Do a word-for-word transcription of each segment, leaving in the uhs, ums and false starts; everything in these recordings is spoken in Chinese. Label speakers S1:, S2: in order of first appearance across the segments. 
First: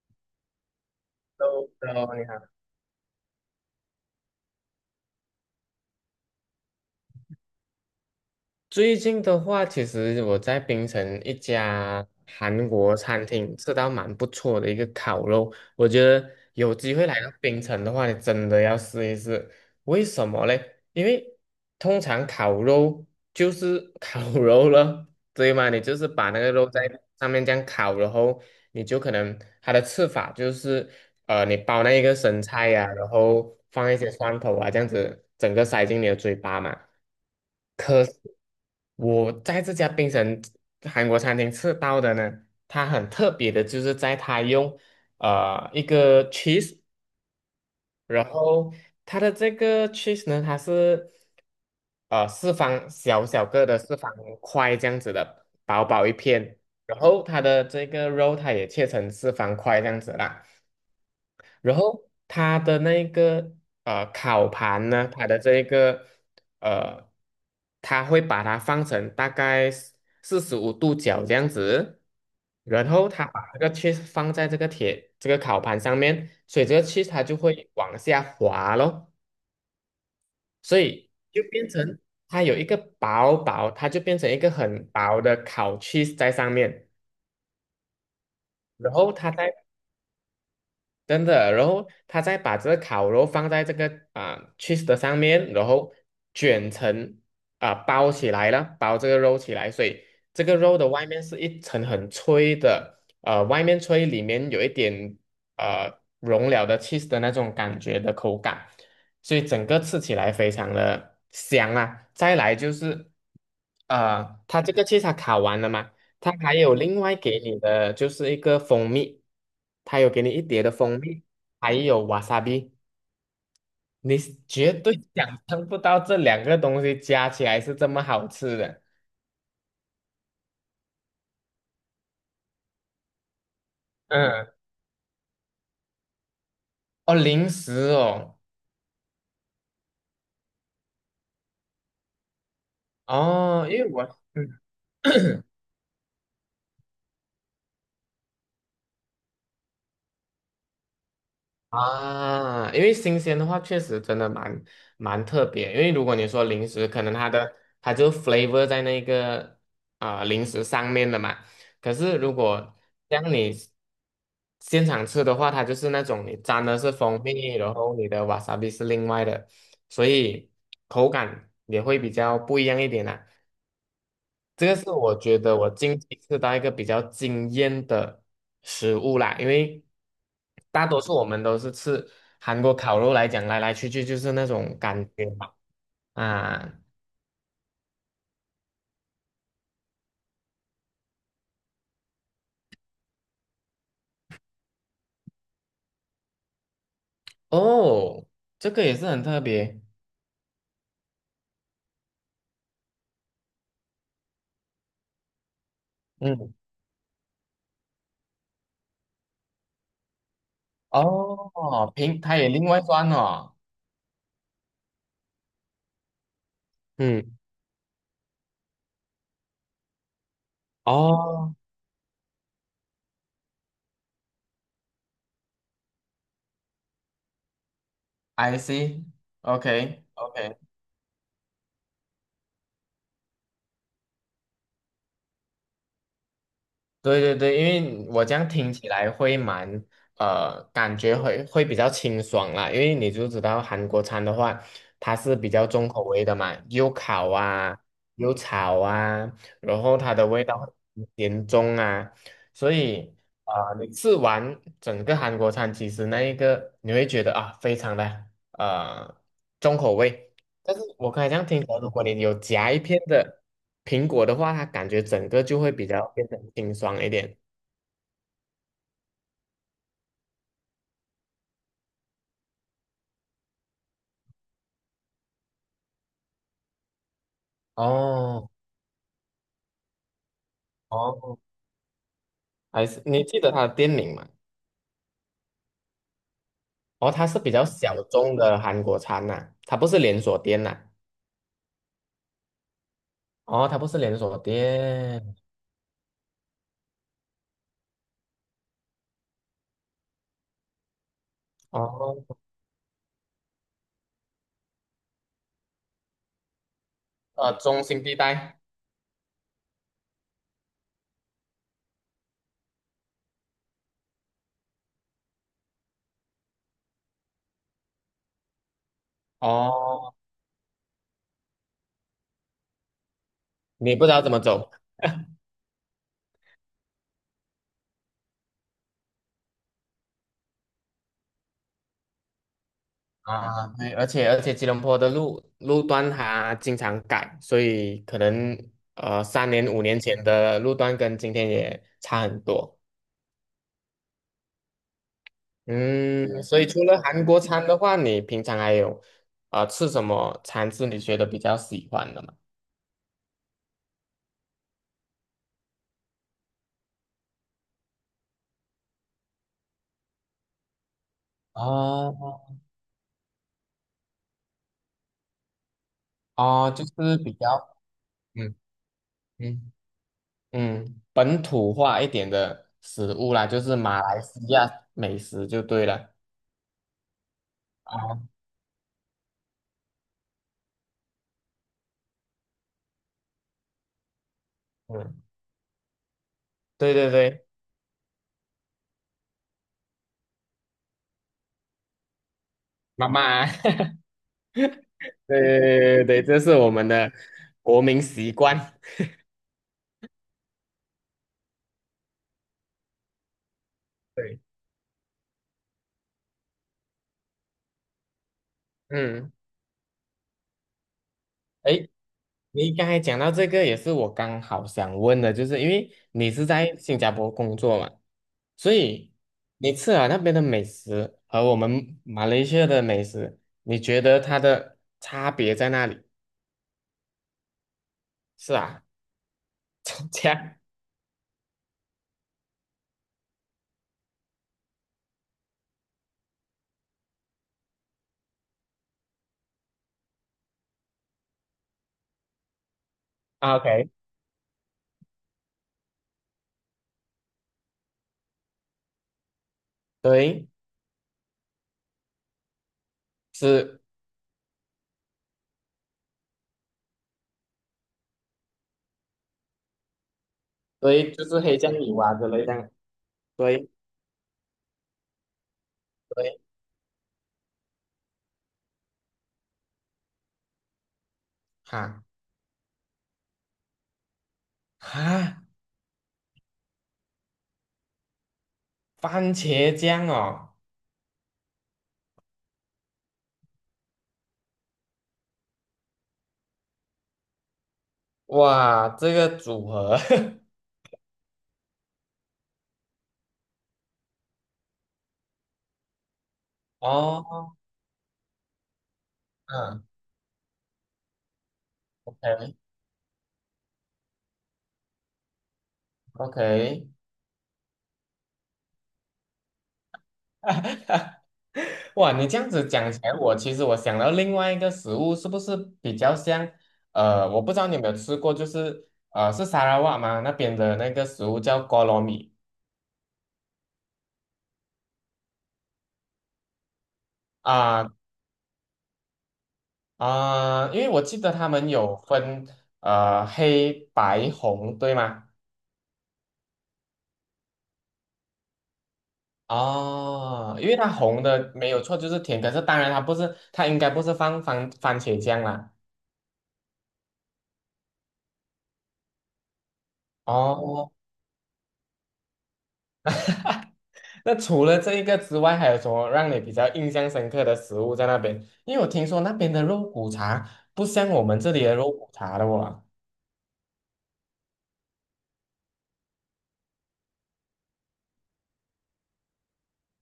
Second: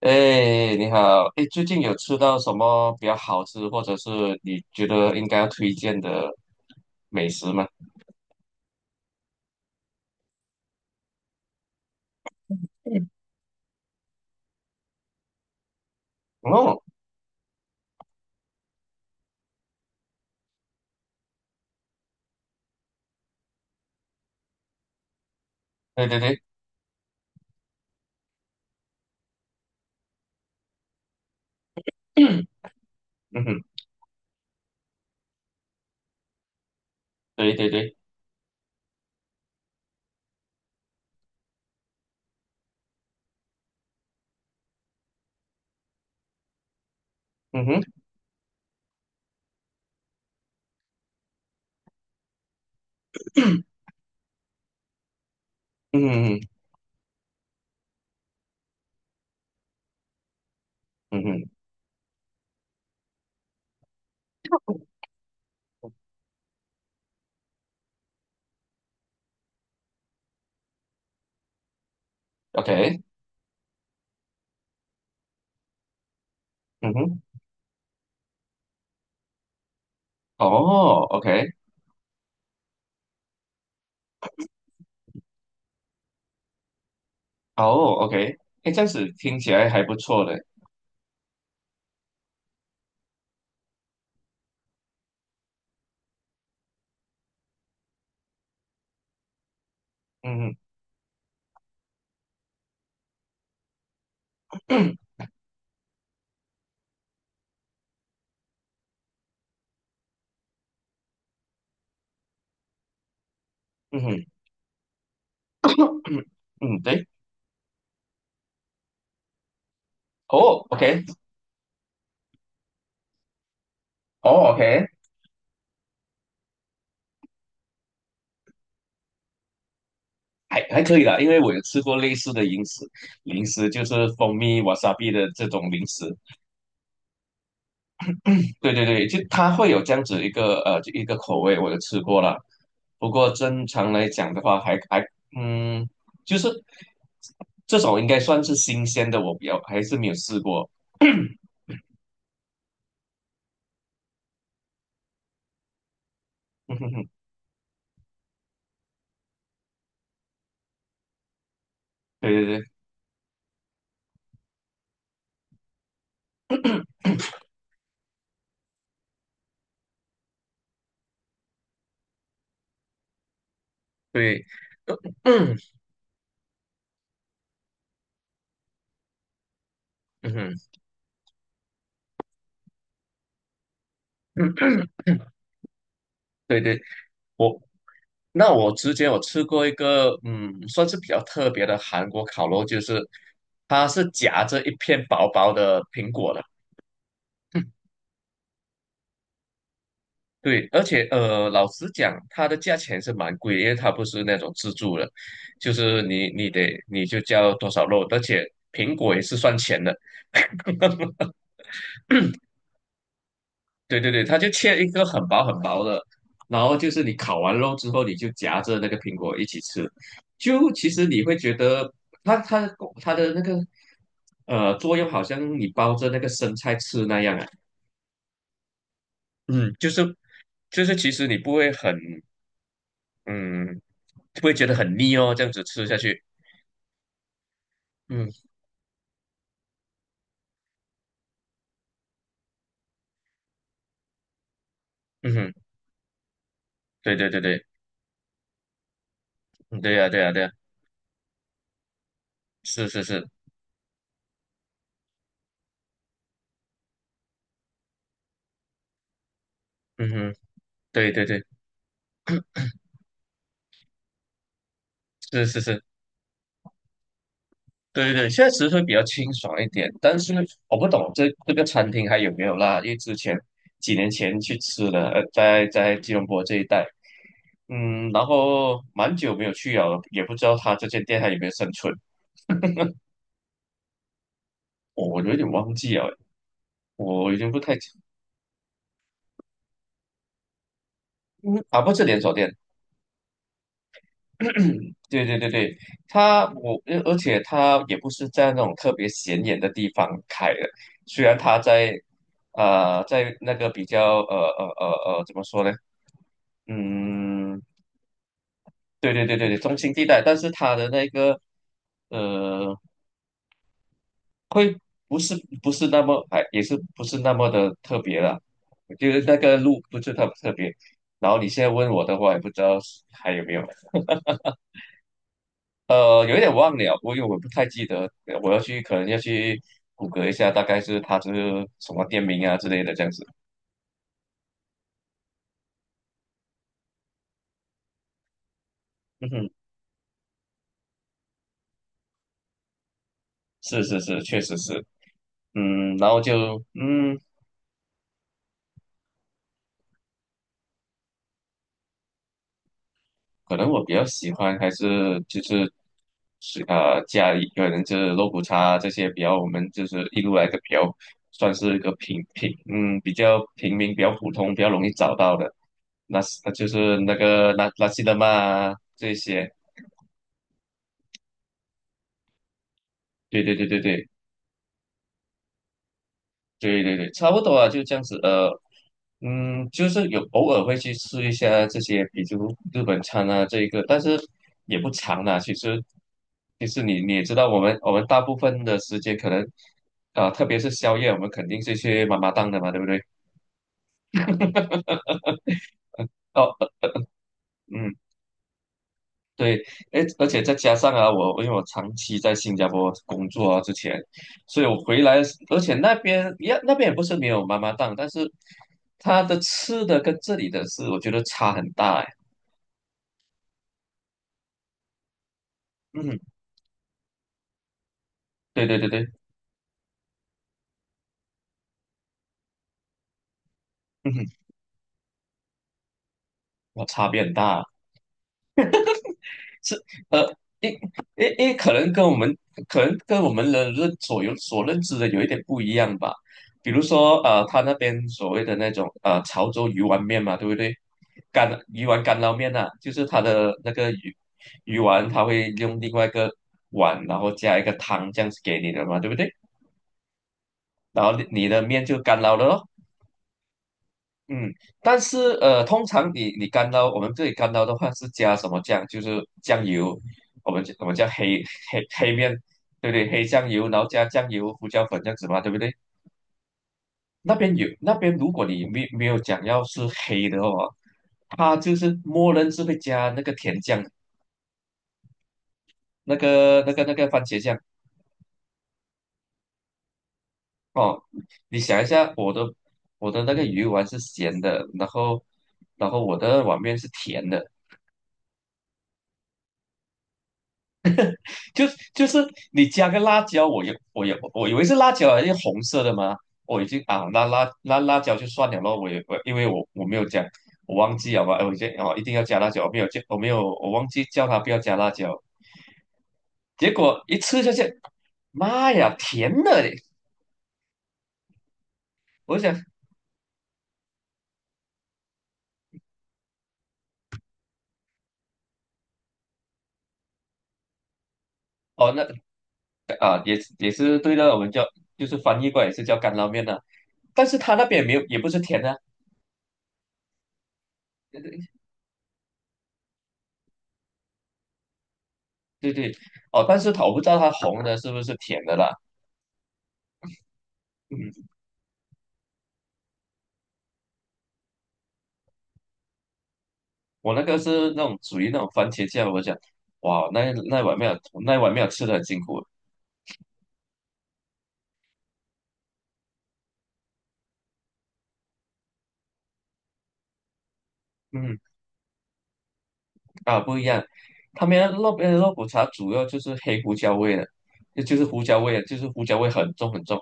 S1: 哎，你好！哎，最近有
S2: Hello，
S1: 吃
S2: 你
S1: 到什
S2: 好。
S1: 么比较好吃，或者是你觉得应该要推荐的美食吗？
S2: 最近的话，其实我在槟城一家韩国餐厅吃到蛮不错的一个烤肉，我觉得有
S1: 哦。
S2: 机会来到槟城的话，你真的要试一试。为什么嘞？因为通常烤肉就是烤 肉了，对吗？你就
S1: 对
S2: 是
S1: 对
S2: 把那
S1: 对。
S2: 个肉在上面这样烤，然后你就可能它的吃法就是呃，你包那一个生菜呀、然
S1: 嗯
S2: 后
S1: 哼。
S2: 放一些蒜头啊，这样子整个塞进你的嘴巴嘛。
S1: 对对对。
S2: 可是我在这家槟城韩国餐厅吃到的呢，它很特别的，就是在它用呃一个 cheese，
S1: 嗯哼。
S2: 然后它的这个 cheese 呢，它是呃四方小小个的四方块这样子的，薄薄一
S1: 嗯哼。
S2: 片，然后它的这个肉它也切成四方块这样子啦。
S1: 嗯哼
S2: 然后它的那个呃烤盘呢，它的这一个呃，它会把它放成大概四十五度角这样子，然
S1: ，OK。
S2: 后它把这个 cheese 放在这个铁这个烤盘上面，所以这个
S1: 嗯
S2: cheese
S1: 哼。
S2: 它就会往下滑咯，所
S1: 哦
S2: 以就
S1: ，OK。
S2: 变成它有一个薄薄，它就变成一个很薄的烤 cheese 在上面，
S1: 哦，OK。哎，这样
S2: 然
S1: 子
S2: 后它
S1: 听起
S2: 在
S1: 来还不错的。
S2: 真的，然后他再把这个烤肉放在这个啊 cheese 的上面，然后卷成啊、包起来了，包这个肉起来，所以
S1: 嗯
S2: 这
S1: 哼。
S2: 个肉的外面是一层很脆的，呃，外面脆，里面有一点呃融了的 cheese 的那种感觉的口感，所以整个吃起来非常的香啊。再来就是，
S1: 嗯哼。
S2: 呃，它这个 cheese 它烤完了吗？他还有
S1: 嗯，
S2: 另
S1: 对。
S2: 外给你的就是一个蜂蜜，他有给你一碟
S1: 哦
S2: 的蜂
S1: ，OK。
S2: 蜜，还有瓦萨比，你
S1: 哦
S2: 绝
S1: ，OK。
S2: 对想象不到这两个东西加起来是这么好吃的。
S1: 还还可以啦，因为我有吃过类似的零食，零食就是蜂
S2: 嗯，
S1: 蜜 wasabi 的这种零食。
S2: 哦，零食哦，
S1: 对对对，就它会有这样子一个呃一个口味，我就吃过了。不过正
S2: 哦，因为
S1: 常
S2: 我。
S1: 来讲的话
S2: 嗯。
S1: 还，还嗯，就是这种应该算是新鲜的，我比较还是没有试过。
S2: 啊，因为新鲜的话，确实真的蛮蛮特别。因为如果你说 零
S1: 嗯
S2: 食，
S1: 哼
S2: 可
S1: 哼。
S2: 能它的它就 flavor 在那个啊、呃零食上面的嘛。可是如
S1: 对对
S2: 果像你现场吃的话，它就是那种你沾的是蜂蜜，然后你的 wasabi 是另外的，所以口感也会比较不一样一点啦、
S1: 对对。
S2: 这个是我 觉得
S1: 嗯。
S2: 我近期吃到一个比较惊艳的食物啦，因为大多数我们都是吃韩国烤肉来讲，来来去去就是那
S1: 嗯
S2: 种
S1: 哼。
S2: 感觉嘛。
S1: 对
S2: 啊，
S1: 对。我那我之前我吃过一个，嗯，算是比较特别的韩国烤肉，就是它是夹着一片薄薄的苹果的。
S2: 哦，这个也是很特别，
S1: 对，而且呃，老实讲，它的价钱是蛮贵的，因为它不是那种自助的，就是你你
S2: 嗯，
S1: 得你就交多少肉，而且苹果也是算钱的。
S2: 哦，平，它也另外算哦，
S1: 对对对，它就切一个很薄很薄的，然后就是你
S2: 嗯，
S1: 烤完肉之后，你就夹着那个苹果一起吃，就其实你会觉
S2: 哦
S1: 得它它的它的那个呃作用好像你包着那个生菜吃那样啊。
S2: ，I
S1: 嗯，就是
S2: see，OK，OK。
S1: 就是其实你不会很嗯不会觉得很腻哦，这样子吃下去。
S2: 对对对，因为我
S1: 嗯。
S2: 这样听起来会蛮呃，感觉会会比较清爽啦。因为你就知道韩国餐的话，它
S1: 嗯
S2: 是比
S1: 哼。
S2: 较重口味的嘛，又
S1: 对对
S2: 烤
S1: 对对。
S2: 啊，又炒啊，
S1: 嗯，
S2: 然
S1: 对
S2: 后
S1: 呀、
S2: 它
S1: 对
S2: 的
S1: 呀、对
S2: 味
S1: 呀。
S2: 道很严重啊，所
S1: 是是
S2: 以
S1: 是。
S2: 啊，你吃完整个韩国餐，其实那一个你会觉得啊，非常的呃重口
S1: 嗯
S2: 味，
S1: 哼。
S2: 但是我
S1: 对
S2: 刚
S1: 对
S2: 才这
S1: 对。
S2: 样听起来，如果你有夹一片的苹果的话，它感觉整个
S1: 是
S2: 就
S1: 是
S2: 会
S1: 是。
S2: 比较变得清爽一点。
S1: 对对，现在其实会比较清爽一点。但是我不懂这这个餐厅还有没有啦，因为之前几年前去吃了，呃，在在吉隆坡这一带，嗯，然
S2: 哦
S1: 后蛮久没有去了，也不知道他这间店还有
S2: 哦，
S1: 没有生存。
S2: 还是你记得它的店名吗？
S1: 我我有点忘记了，
S2: 哦，它
S1: 我已
S2: 是
S1: 经
S2: 比
S1: 不
S2: 较
S1: 太。
S2: 小众的韩国餐呐、它不是连锁店呐、
S1: 嗯，啊，不是连锁店。
S2: 哦，它不是连锁
S1: 对
S2: 店。
S1: 对对对，它我呃而且它也不是在那种特别显眼的地方开的，虽然它在
S2: 哦，
S1: 呃在那个比较呃呃呃呃怎么说呢？
S2: 呃，
S1: 嗯，
S2: 中心地带。
S1: 对对对对对，中心地带，但是它的那个呃不是不是那么，哎，也是不是那么的特别了，就是那个路不是
S2: 哦，
S1: 特特别。然后你现在问我的话，也不知道还有没有。
S2: 你不知道怎么走。
S1: 呃，有一点忘了，我因为我不太记得，我要去可能要去谷歌一下，大概是它是什么店名啊之类的这样子。
S2: 啊，对，而且而且吉隆坡的路路段它经常改，所以可能呃
S1: 嗯
S2: 三
S1: 哼。
S2: 年五年前的路段跟今天也差很多。
S1: 是是是，确实是。嗯，然后
S2: 嗯，所
S1: 就
S2: 以除了
S1: 嗯，
S2: 韩国餐的话，你平常还有呃吃什么餐是你觉得比较喜欢的吗？
S1: 可能我比较喜欢还是就是是呃家里可能就是肉骨茶，这些比较我们就是一路来的，比较算是一个平
S2: 哦，
S1: 平嗯比较平民比较普通比较容易找到的，那是呃就
S2: 哦，就
S1: 是那
S2: 是比
S1: 个那
S2: 较
S1: 拉西德玛
S2: 嗯
S1: 啊这些。
S2: 嗯嗯本土化一点的食物
S1: 对
S2: 啦，
S1: 对
S2: 就
S1: 对
S2: 是
S1: 对
S2: 马
S1: 对。
S2: 来西亚美食就对了。
S1: 对对对，差不多啊，就这样子。
S2: 啊，
S1: 呃，嗯。就是有偶尔会去吃一下这些，比如日本餐啊，这一个，但是也不
S2: 嗯，
S1: 长啦。其实，其实
S2: 对
S1: 你
S2: 对
S1: 你也知
S2: 对，
S1: 道，我们我们大部分的时间可能，啊，特别是宵夜，我们肯定是去妈妈档的嘛，对不对？
S2: 妈妈 对对对对对，这
S1: 哦。
S2: 是我
S1: 呃
S2: 们的国
S1: 嗯。
S2: 民习惯。
S1: 对。诶，而且再加上啊，我因为我长期在新加坡工作啊，之前，
S2: 对，
S1: 所以我回来，而且那边也那边也不是没有妈妈档，但是它
S2: 嗯，
S1: 的吃的跟这里的是，我觉得差很
S2: 诶，
S1: 大诶。
S2: 你刚才讲到这个，也是我刚好想问的，就是因为
S1: 嗯。
S2: 你是在新加坡工作嘛，
S1: 对
S2: 所
S1: 对对对。
S2: 以你吃了那边的美食和我们马来西亚的美食，你觉得
S1: 嗯，
S2: 它的差别在哪里？
S1: 我差别很大啊。
S2: 是啊，
S1: 是。 呃，
S2: 这样
S1: 因因因为可能跟我们可能跟我们人认所有所认知的有一点不一样吧。比如说呃，他那边所谓的那种呃潮州鱼丸面嘛，对不对？干鱼丸干捞面呐、啊，就是他的
S2: o
S1: 那个
S2: k
S1: 鱼鱼丸，它会用另外一个碗，然后加一个汤这样子给你的嘛，对不对？
S2: 对，
S1: 然后你的面就干捞了咯。
S2: 是，
S1: 嗯，但是呃，通常你你干捞，我们这里干捞的话是加什么酱？就是酱油，我们我们叫
S2: 对，就是
S1: 黑
S2: 黑酱
S1: 黑
S2: 油
S1: 黑
S2: 啊之
S1: 面，
S2: 类的，样，
S1: 对不对？黑酱
S2: 对
S1: 油，然后加酱油、胡椒粉，这样子嘛，对不对？
S2: 对，
S1: 那边有那边，如果你没没有讲要是黑的话，它就是
S2: 哈
S1: 默认是会加那个甜酱，
S2: 哈，
S1: 那个那个那个番茄酱
S2: 番茄酱哦。
S1: 哦。你想一下，我的我的那个鱼丸是咸的，然后然后我的碗面是甜的。
S2: 哇，这个组合
S1: 就就是你加个辣椒，我有我有我以为是辣椒，是红色的嘛，我已经啊，那辣
S2: 哦，
S1: 那辣椒就算了咯，我也我因为我
S2: 嗯
S1: 我没有讲，我忘记好吧。哎，我先哦一定要加
S2: ，OK
S1: 辣椒，我没有叫我没有，我忘记叫他不要加辣椒。
S2: OK，
S1: 结果一吃下去，妈呀，甜的嘞！
S2: 哇，你
S1: 我
S2: 这样
S1: 想。
S2: 子讲起来，我其实我想到另外一个食物，是不是比较像？呃，我不知道你有没有吃过，就是呃，是沙拉瓦吗？那边的那个食物叫 g
S1: 哦
S2: o
S1: 那。
S2: 米
S1: 啊，也也是对的，我们叫就是翻译过来也是叫干捞面的、但是他那边
S2: 啊
S1: 没有，也不是甜的啊。
S2: 啊，因为我记
S1: 对
S2: 得他
S1: 对
S2: 们有分呃黑白红，对吗？
S1: 对对。哦，但是他我不知道他红的是不是甜的啦。
S2: 哦，因为它
S1: 嗯，
S2: 红的没有错，就是甜，可是当然它不是，它应该不是放番番茄酱啦。
S1: 我那个是那种属于那种番茄酱，我想，哇，那那碗
S2: 哦
S1: 面那碗面吃的很辛苦。
S2: 那除了这一个之外，还有什么让你比较印象深刻的食物在那边？因为我听说那边的肉骨茶不像我们
S1: 嗯。
S2: 这里的肉骨茶的哇。
S1: 啊，不一样，他们那边的肉骨茶主要就是黑胡椒味的，就就是胡椒味的，就是胡椒味很重很重。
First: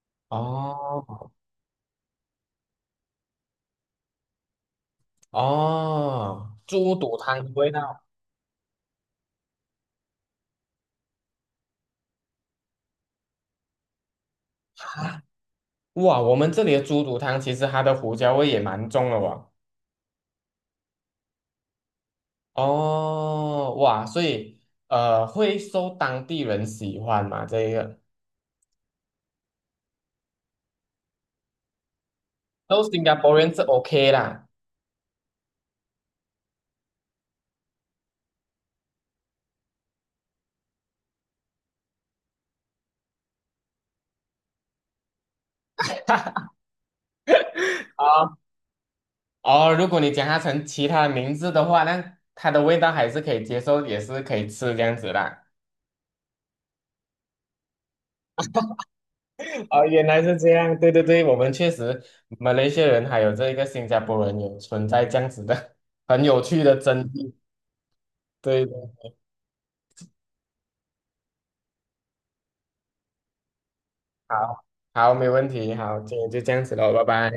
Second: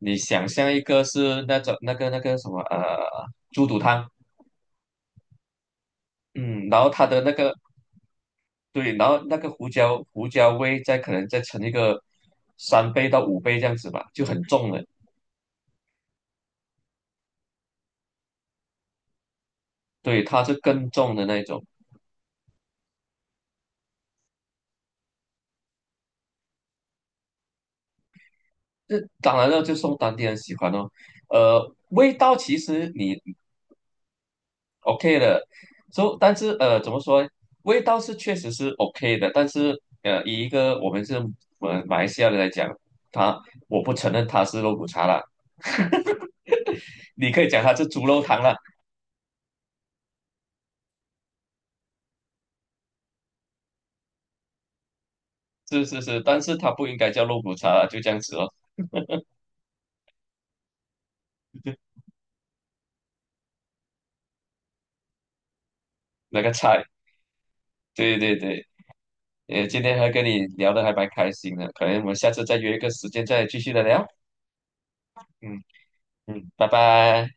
S1: 你想象一个
S2: 哦
S1: 是那种那个那个什么呃猪肚汤，
S2: 哦，
S1: 嗯，然后
S2: 猪
S1: 它
S2: 肚
S1: 的那
S2: 汤的
S1: 个，
S2: 味道
S1: 对，然后那个胡椒胡椒味再可能再乘一个三倍到五倍这样子吧，就很重了。
S2: 啊！哇，我们这里的猪肚汤其实它的胡椒味也蛮重的哇。
S1: 对，它是更重的那一种。
S2: 哦哇，所以呃会受当地人喜欢嘛？这一个，
S1: 这当然了，就送当地人喜欢哦。呃，味道其
S2: 都
S1: 实
S2: 新加
S1: 你
S2: 坡人是 OK 啦。
S1: OK 的，so， 但是呃，怎么说？味道是确实是 OK 的，但是呃，以一个我们是呃马来西亚人来讲，他我不承认它是肉骨茶啦，你可以讲它是猪肉
S2: 啊。
S1: 汤啦。
S2: 哦，如果你将它成其他的名字的话，那它的味道还是可以接受，也是可以吃这样子啦。
S1: 是是是，但是它不应该叫肉骨茶啦，就这样子哦。
S2: 哦，原来是这样，对对对，我们确实马来西亚人还有这个新加坡人有存在这样子的很有
S1: 那个
S2: 趣的
S1: 菜，
S2: 争议。
S1: 对对
S2: 对
S1: 对。
S2: 的，
S1: 呃，今天还跟你聊的还蛮开心的，可能我们下次再约一个时间再继续的聊。
S2: 好，好，没问
S1: 嗯。
S2: 题，好，今天就
S1: 嗯，
S2: 这样
S1: 拜
S2: 子喽，拜拜。
S1: 拜。